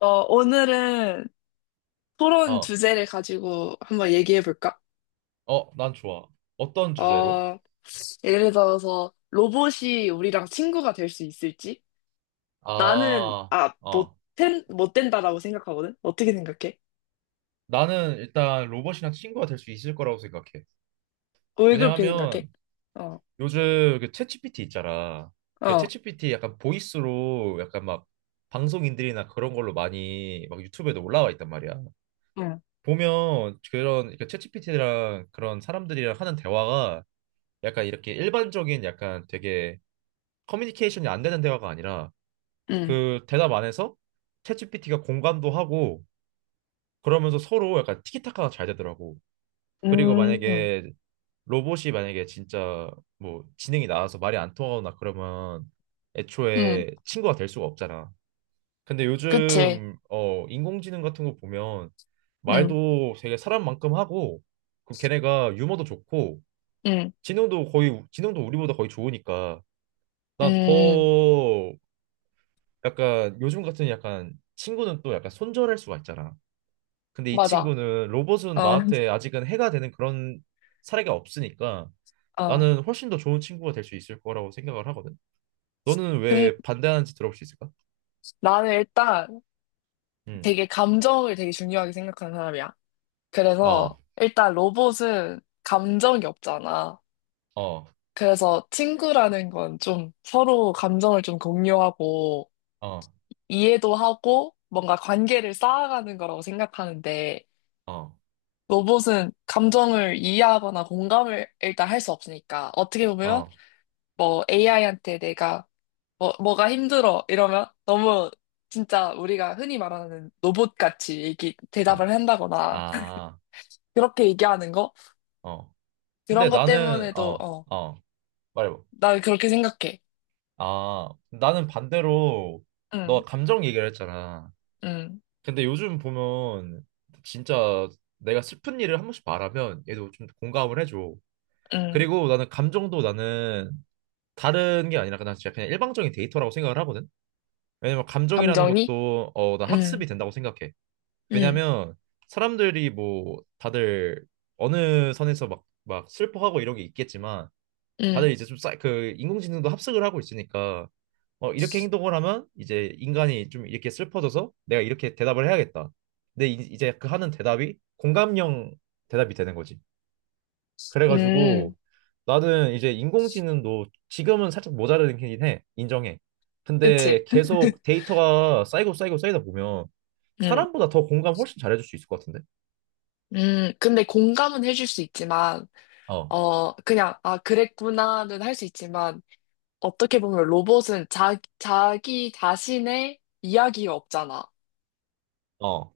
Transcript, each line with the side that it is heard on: left: 오늘은 토론
right: 어,
left: 주제를 가지고 한번 얘기해 볼까?
right: 어, 난 좋아. 어떤 주제로?
left: 어, 예를 들어서 로봇이 우리랑 친구가 될 수 있을지? 나는,
right: 아,
left: 아, 못,
right: 어.
left: 된, 못 된다라고 생각하거든? 어떻게 생각해?
right: 나는 일단 로봇이랑 친구가 될 수 있을 거라고 생각해.
left: 왜 그렇게 생각해?
right: 왜냐하면
left: 어,
right: 요즘 그 챗GPT 있잖아. 그
left: 어,
right: 챗GPT 약간 보이스로 약간 막 방송인들이나 그런 걸로 많이 막 유튜브에도 올라와 있단 말이야.
left: 응,
right: 보면 그런 그 챗GPT랑 그런 사람들이랑 하는 대화가 약간 이렇게 일반적인 약간 되게 커뮤니케이션이 안 되는 대화가 아니라
left: 응,
right: 그 대답 안에서 챗GPT가 공감도 하고 그러면서 서로 약간 티키타카가 잘 되더라고. 그리고
left: 음,
right: 만약에 로봇이 만약에 진짜 뭐 지능이 나와서 말이 안 통하거나 그러면
left: 응,
right: 애초에 친구가 될 수가 없잖아. 근데
left: 그치,
right: 요즘 어 인공지능 같은 거 보면
left: 응,
right: 말도 되게 사람만큼 하고 그 걔네가 유머도 좋고
left: 응,
right: 지능도 거의 지능도 우리보다 거의 좋으니까 난
left: 응,
right: 더 약간 요즘 같은 약간 친구는 또 약간 손절할 수가 있잖아. 근데 이
left: 맞아.
right: 친구는
left: 어,
right: 로봇은 나한테 아직은 해가 되는 그런 사례가 없으니까
left: 어.
right: 나는 훨씬 더 좋은 친구가 될 수 있을 거라고 생각을 하거든. 너는
left: 근
right: 왜 반대하는지 들어볼 수 있을까?
left: 나는 일단
right: 응.
left: 되게 감정을 되게 중요하게 생각하는 사람이야.
right: 어,
left: 그래서 일단 로봇은 감정이 없잖아.
right: 어,
left: 그래서 친구라는 건 좀 서로 감정을 좀 공유하고
right: 어,
left: 이해도 하고 뭔가 관계를 쌓아가는 거라고 생각하는데,
right: 어,
left: 로봇은 감정을 이해하거나 공감을 일단 할 수 없으니까. 어떻게 보면
right: 어,
left: 뭐 AI한테 내가 뭐가 힘들어 이러면 너무, 진짜 우리가 흔히 말하는 로봇같이
right: 아,
left: 대답을 한다거나
right: 아,
left: 그렇게 얘기하는 거?
right: 어. 근데
left: 그런 것
right: 나는
left: 때문에도.
right: 말해봐.
left: 나 그렇게 생각해.
right: 아, 나는 반대로
left: 응,
right: 너 감정 얘기를 했잖아.
left: 응,
right: 근데 요즘 보면 진짜 내가 슬픈 일을 한 번씩 말하면 얘도 좀 공감을 해줘.
left: 응.
right: 그리고 나는 감정도 나는 다른 게 아니라 그냥 진짜 그냥 일방적인 데이터라고 생각을 하거든. 왜냐면 감정이라는
left: 감정이?
right: 것도 어, 나
left: 응,
right: 학습이 된다고 생각해.
left: 응,
right: 왜냐면 사람들이 뭐 다들 어느 선에서 막, 막 슬퍼하고 이런 게 있겠지만
left: 응,
right: 다들 이제 좀 그 인공지능도 합숙을 하고 있으니까 어, 이렇게 행동을 하면 이제 인간이 좀 이렇게 슬퍼져서 내가 이렇게 대답을 해야겠다. 근데 이제 그 하는 대답이 공감형 대답이 되는 거지.
left: 응.
right: 그래가지고 나는 이제 인공지능도 지금은 살짝 모자라긴 해. 인정해.
left: 그치?
right: 근데 계속 데이터가 쌓이고 쌓이고 쌓이다 보면
left: 응,
right: 사람보다 더 공감 훨씬 잘해줄 수 있을 것 같은데?
left: 응. 근데 공감은 해줄 수 있지만,
right: 어,
left: 그냥, 아, 그랬구나는 할 수 있지만, 어떻게 보면 로봇은 자기 자신의 이야기가 없잖아.
right: 어,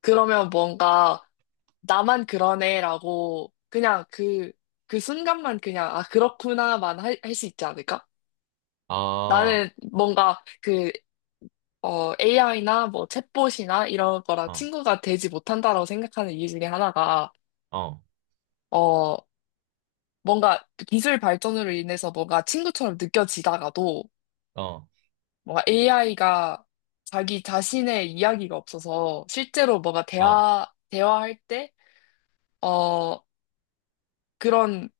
left: 그러면 뭔가, 나만 그러네라고, 그냥 그 순간만 그냥, 아, 그렇구나만 할 수 있지 않을까?
right: 아,
left: 나는 뭔가, AI나 뭐 챗봇이나 이런 거랑
right: 어,
left: 친구가 되지 못한다라고 생각하는 이유 중에 하나가,
right: 어,
left: 어, 뭔가 기술 발전으로 인해서 뭔가 친구처럼 느껴지다가도,
right: 어,
left: 뭔가 AI가 자기 자신의 이야기가 없어서 실제로 뭔가
right: 어, 어,
left: 대화할 때, 어, 그런,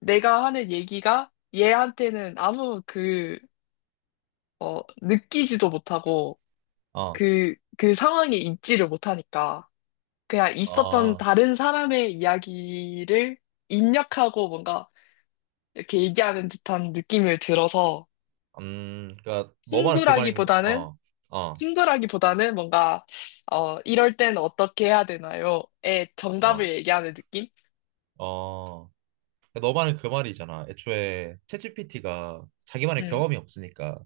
left: 내가 하는 얘기가 얘한테는 아무 느끼지도 못하고
right: 어,
left: 그 상황에 있지를 못하니까. 그냥 있었던
right: 어,
left: 다른 사람의 이야기를 입력하고 뭔가 이렇게 얘기하는 듯한 느낌을 들어서.
right: 그러니까 너만 그 말인,
left: 친구라기보다는
right: 어, 어,
left: 친구라기보다는 뭔가 이럴 땐 어떻게 해야 되나요? 의
right: 어,
left: 정답을 얘기하는 느낌?
right: 어. 그러니까 너 말은 그 말이잖아. 애초에 챗GPT가 자기만의
left: 음,
right: 경험이 없으니까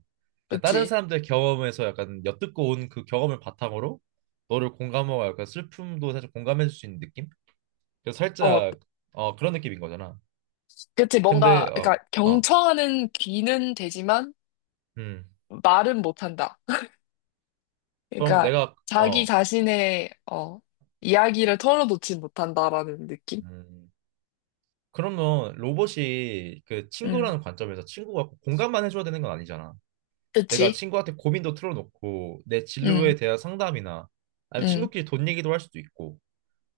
right: 그냥 다른
left: 그치.
right: 사람들의 경험에서 약간 엿듣고 온 그 경험을 바탕으로 너를 공감하고 약간 슬픔도 사실 공감해줄 수 있는 느낌? 그래서
left: 어,
right: 살짝 어 그런 느낌인 거잖아.
left: 그치. 뭔가
right: 근데 어
left: 그러니까
right: 어,
left: 경청하는 귀는 되지만
right: 음.
left: 말은 못한다.
right: 그럼
left: 그러니까
right: 내가
left: 자기
right: 어
left: 자신의 이야기를 털어놓지 못한다라는 느낌?
right: 음. 그러면 로봇이 그
left: 음,
right: 친구라는 관점에서 친구가 꼭 공감만 해줘야 되는 건 아니잖아. 내가
left: 그치.
right: 친구한테 고민도 틀어놓고 내
left: 음.
right: 진로에 대한 상담이나 아니면
left: 음.
right: 친구끼리 돈 얘기도 할 수도 있고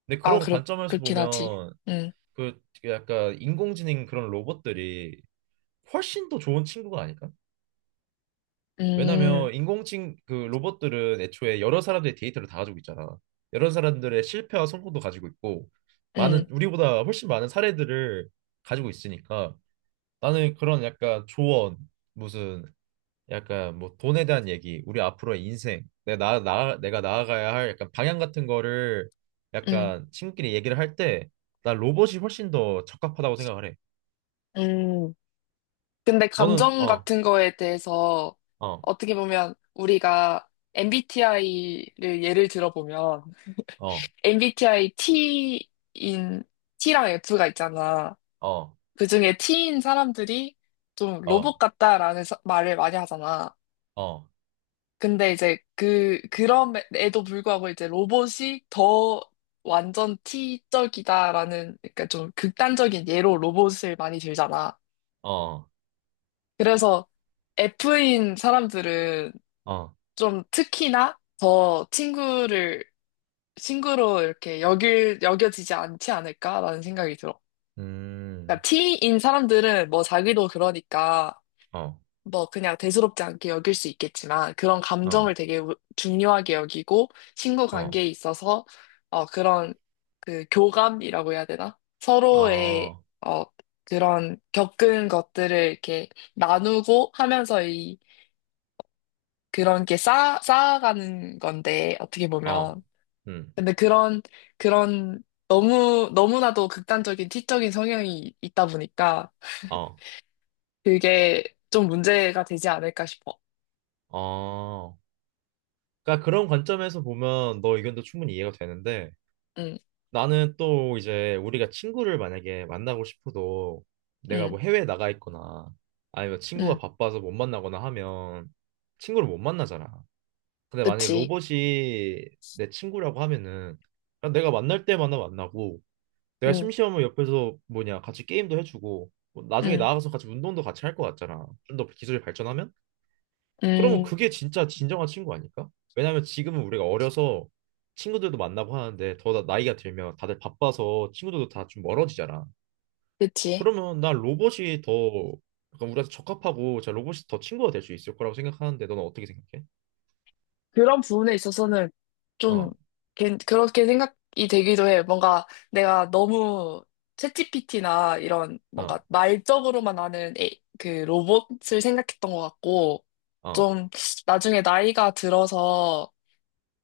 right: 근데
left: 아,
right: 그런 관점에서
left: 그렇긴 하지.
right: 보면
left: 응,
right: 그 약간 인공지능 그런 로봇들이 훨씬 더 좋은 친구가 아닐까?
left: 음,
right: 왜냐면 인공지능 그 로봇들은 애초에 여러 사람들의 데이터를 다 가지고 있잖아. 여러 사람들의 실패와 성공도 가지고 있고 많은
left: 응,
right: 우리보다 훨씬 많은 사례들을 가지고 있으니까 나는 그런 약간 조언 무슨 약간 뭐 돈에 대한 얘기, 우리 앞으로의 인생, 내가 나, 나 내가 나아가야 할 약간 방향 같은 거를
left: 응,
right: 약간 친구끼리 얘기를 할 때 나 로봇이 훨씬 더 적합하다고 생각을 해.
left: 응. 근데
right: 너는
left: 감정
right: 어,
left: 같은 거에 대해서
right: 어,
left: 어떻게 보면 우리가 MBTI를 예를 들어보면
right: 어,
left: MBTI T랑 F가 있잖아.
right: 어,
left: 그중에 T인 사람들이 좀
right: 어,
left: 로봇 같다라는 말을 많이 하잖아.
right: 어,
left: 근데 이제 그럼에도 불구하고 이제 로봇이 더 완전 T적이다라는, 그러니까 좀 극단적인 예로 로봇을 많이 들잖아.
right: 어,
left: 그래서 F인 사람들은
right: 어,
left: 좀 특히나 더 친구로 이렇게 여겨지지 않지 않을까라는 생각이 들어. 그러니까
right: 음,
left: T인 사람들은 뭐 자기도 그러니까
right: 어,
left: 뭐 그냥 대수롭지 않게 여길 수 있겠지만, 그런
right: 어,
left: 감정을 되게 중요하게 여기고 친구
right: 어,
left: 관계에 있어서 그런 교감이라고 해야 되나? 서로의
right: 어,
left: 어 그런 겪은 것들을 이렇게 나누고 하면서 이 그런 게 쌓아가는 건데, 어떻게
right: 어,
left: 보면,
right: 음,
left: 근데 그런, 그런 너무 너무나도 극단적인 티적인 성향이 있다 보니까
right: 어,
left: 그게 좀 문제가 되지 않을까 싶어.
right: 어. 그러니까 그런 관점에서 보면 너 의견도 충분히 이해가 되는데
left: 응,
right: 나는 또 이제 우리가 친구를 만약에 만나고 싶어도 내가
left: 응,
right: 뭐 해외에 나가 있거나 아니면 친구가
left: 응.
right: 바빠서 못 만나거나 하면 친구를 못 만나잖아. 근데 만약에
left: 그치.
right: 로봇이 내 친구라고 하면은 그냥 내가 만날 때마다 만나고 내가
left: 응,
right: 심심하면 옆에서 뭐냐 같이 게임도 해주고 뭐 나중에
left: 응,
right: 나아가서 같이 운동도 같이 할 것 같잖아. 좀 더 기술이 발전하면? 그러면
left: 음,
right: 그게 진짜 진정한 친구 아닐까? 왜냐면 지금은 우리가 어려서 친구들도 만나고 하는데 더 나이가 들면 다들 바빠서 친구들도 다 좀 멀어지잖아.
left: 그치.
right: 그러면 난 로봇이 더 약간 우리한테 적합하고 자 로봇이 더 친구가 될 수 있을 거라고 생각하는데 너는 어떻게 생각해?
left: 그런 부분에 있어서는 좀,
right: 어,
left: 그렇게 생각이 되기도 해. 뭔가 내가 너무 챗GPT나 이런
right: 어,
left: 뭔가 말적으로만 아는 그 로봇을 생각했던 것 같고,
right: 어,
left: 좀 나중에 나이가 들어서,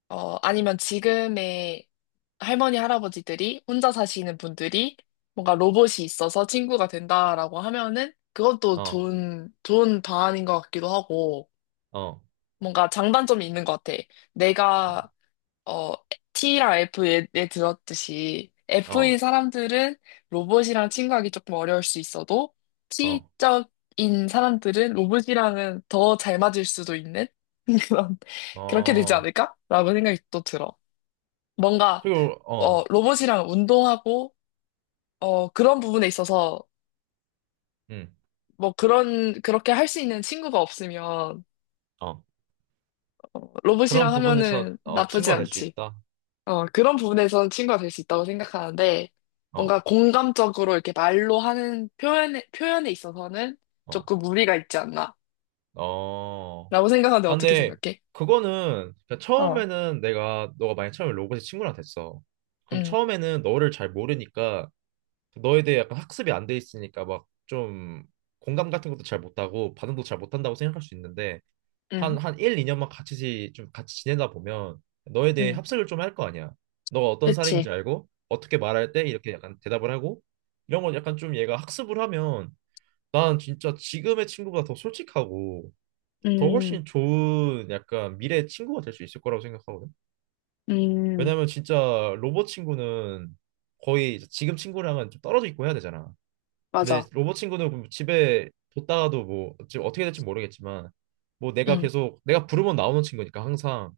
left: 아니면 지금의 할머니, 할아버지들이 혼자 사시는 분들이 뭔가 로봇이 있어서 친구가 된다라고 하면은, 그건 또
right: 어,
left: 좋은 방안인 것 같기도 하고.
right: 어,
left: 뭔가 장단점이 있는 것 같아. 내가, 어, T랑 F에 들었듯이
right: 어,
left: F인 사람들은 로봇이랑 친구하기 조금 어려울 수 있어도,
right: 어,
left: T적인 사람들은 로봇이랑은 더 잘 맞을 수도 있는, 그런, 그렇게 되지
right: 어.
left: 않을까라고 생각이 또 들어. 뭔가
right: 그리고 어,
left: 로봇이랑 운동하고, 그런 부분에 있어서,
right: 음,
left: 뭐 그렇게 할 수 있는 친구가 없으면,
right: 어. 그런
left: 로봇이랑
right: 부분에서
left: 하면은
right: 어,
left: 나쁘지
right: 친구가 될 수
left: 않지.
right: 있다.
left: 그런 부분에서는 친구가 될 수 있다고 생각하는데,
right: 어,
left: 뭔가 공감적으로 이렇게 말로 하는 표현에 있어서는
right: 어,
left: 조금 무리가 있지 않나,
right: 어.
left: 라고 생각하는데
right: 아,
left: 어떻게
right: 근데
left: 생각해?
right: 그거는 그
left: 어,
right: 처음에는 내가 너가 만약 처음에 로봇의 친구랑 됐어. 그럼
left: 응,
right: 처음에는 너를 잘 모르니까 너에 대해 약간 학습이 안 돼 있으니까 막 좀 공감 같은 것도 잘 못하고 반응도 잘 못한다고 생각할 수 있는데 한,
left: 응,
right: 한 1, 2년만 같이 좀 같이 지내다 보면 너에 대해
left: 응,
right: 합습을 좀 할 거 아니야. 너가 어떤 사람인지
left: 그치.
right: 알고 어떻게 말할 때 이렇게 약간 대답을 하고 이런 건 약간 좀 얘가 학습을 하면 난 진짜 지금의 친구보다 더 솔직하고 더
left: 음,
right: 훨씬 좋은 약간 미래의 친구가 될 수 있을 거라고 생각하거든.
left: 음,
right: 왜냐면 진짜 로봇 친구는 거의 이제 지금 친구랑은 좀 떨어져 있고 해야 되잖아. 근데
left: 맞아.
right: 로봇 친구는 그럼 집에 뒀다가도 뭐 지금 어떻게 될지 모르겠지만 뭐 내가
left: 응,
right: 계속 내가 부르면 나오는 친구니까 항상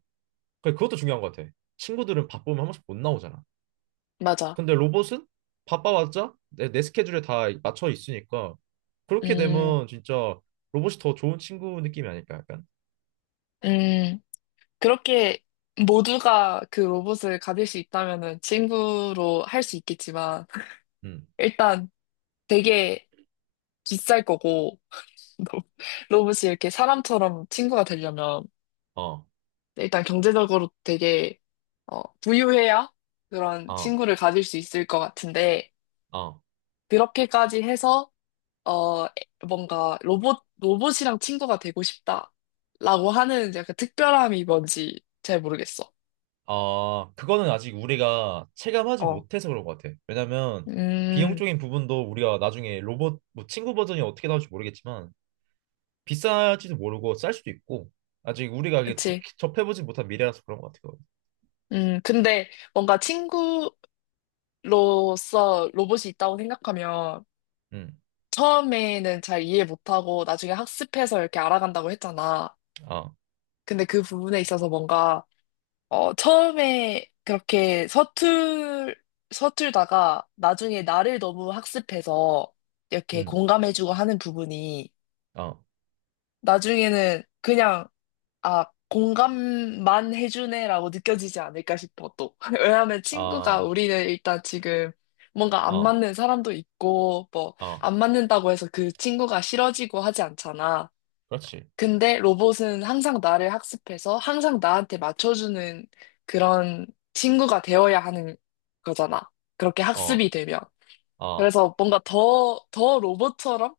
right: 그 그것도 중요한 것 같아. 친구들은 바쁘면 한 번씩 못 나오잖아.
left: 맞아.
right: 근데 로봇은 바빠봤자 내 스케줄에 다 맞춰 있으니까 그렇게
left: 음,
right: 되면 진짜 로봇이 더 좋은 친구 느낌이 아닐까 약간.
left: 음. 그렇게 모두가 그 로봇을 가질 수 있다면은 친구로 할 수 있겠지만,
right: 음.
left: 일단 되게 비쌀 거고, 로- 로봇이 이렇게 사람처럼 친구가 되려면,
right: 어.
left: 일단 경제적으로 되게, 부유해야 그런
right: 어.
left: 친구를 가질 수 있을 것 같은데,
right: 어.
left: 그렇게까지 해서, 어, 뭔가 로봇이랑 친구가 되고 싶다, 라고 하는 약간 특별함이 뭔지 잘 모르겠어.
right: 아, 그거는 아직 우리가 체감하지
left: 어.
right: 못해서 그런 것 같아. 왜냐면
left: 음,
right: 비용적인 부분도 우리가 나중에 로봇 뭐 친구 버전이 어떻게 나올지 모르겠지만 비쌀지도 모르고 쌀 수도 있고 아직 우리가 이게 접,
left: 그치.
right: 접해보지 못한 미래라서 그런 것 같아.
left: 근데 뭔가 친구로서 로봇이 있다고 생각하면,
right: 응,
left: 처음에는 잘 이해 못하고 나중에 학습해서 이렇게 알아간다고 했잖아.
right: 아,
left: 근데 그 부분에 있어서 뭔가, 처음에 그렇게 서툴다가 나중에 나를 너무 학습해서 이렇게
right: 응,
left: 공감해주고 하는 부분이
right: 아,
left: 나중에는 그냥, 아, 공감만 해주네라고 느껴지지 않을까 싶어, 또. 왜냐하면 친구가,
right: 아,
left: 우리는 일단 지금 뭔가 안
right: 아,
left: 맞는 사람도 있고, 뭐,
right: 아,
left: 안 맞는다고 해서 그 친구가 싫어지고 하지 않잖아.
right: 그렇지.
left: 근데 로봇은 항상 나를 학습해서 항상 나한테 맞춰주는 그런 친구가 되어야 하는 거잖아, 그렇게
right: 어,
left: 학습이 되면.
right: 아,
left: 그래서 뭔가 더 로봇처럼,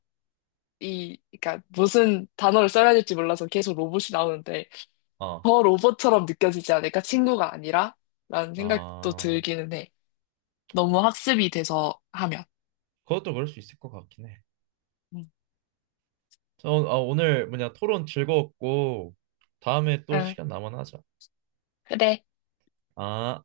left: 이, 그러니까 무슨 단어를 써야 될지 몰라서 계속 로봇이 나오는데,
right: 아,
left: 더 로봇처럼 느껴지지 않을까? 친구가 아니라? 라는 생각도
right: 아,
left: 들기는 해. 너무 학습이 돼서 하면.
right: 그것도 그럴 수 있을 것 같긴 해.
left: 응,
right: 저, 아, 오늘 뭐냐 토론 즐거웠고 다음에 또
left: 응,
right: 시간 남으면 하자.
left: 그래.
right: 아.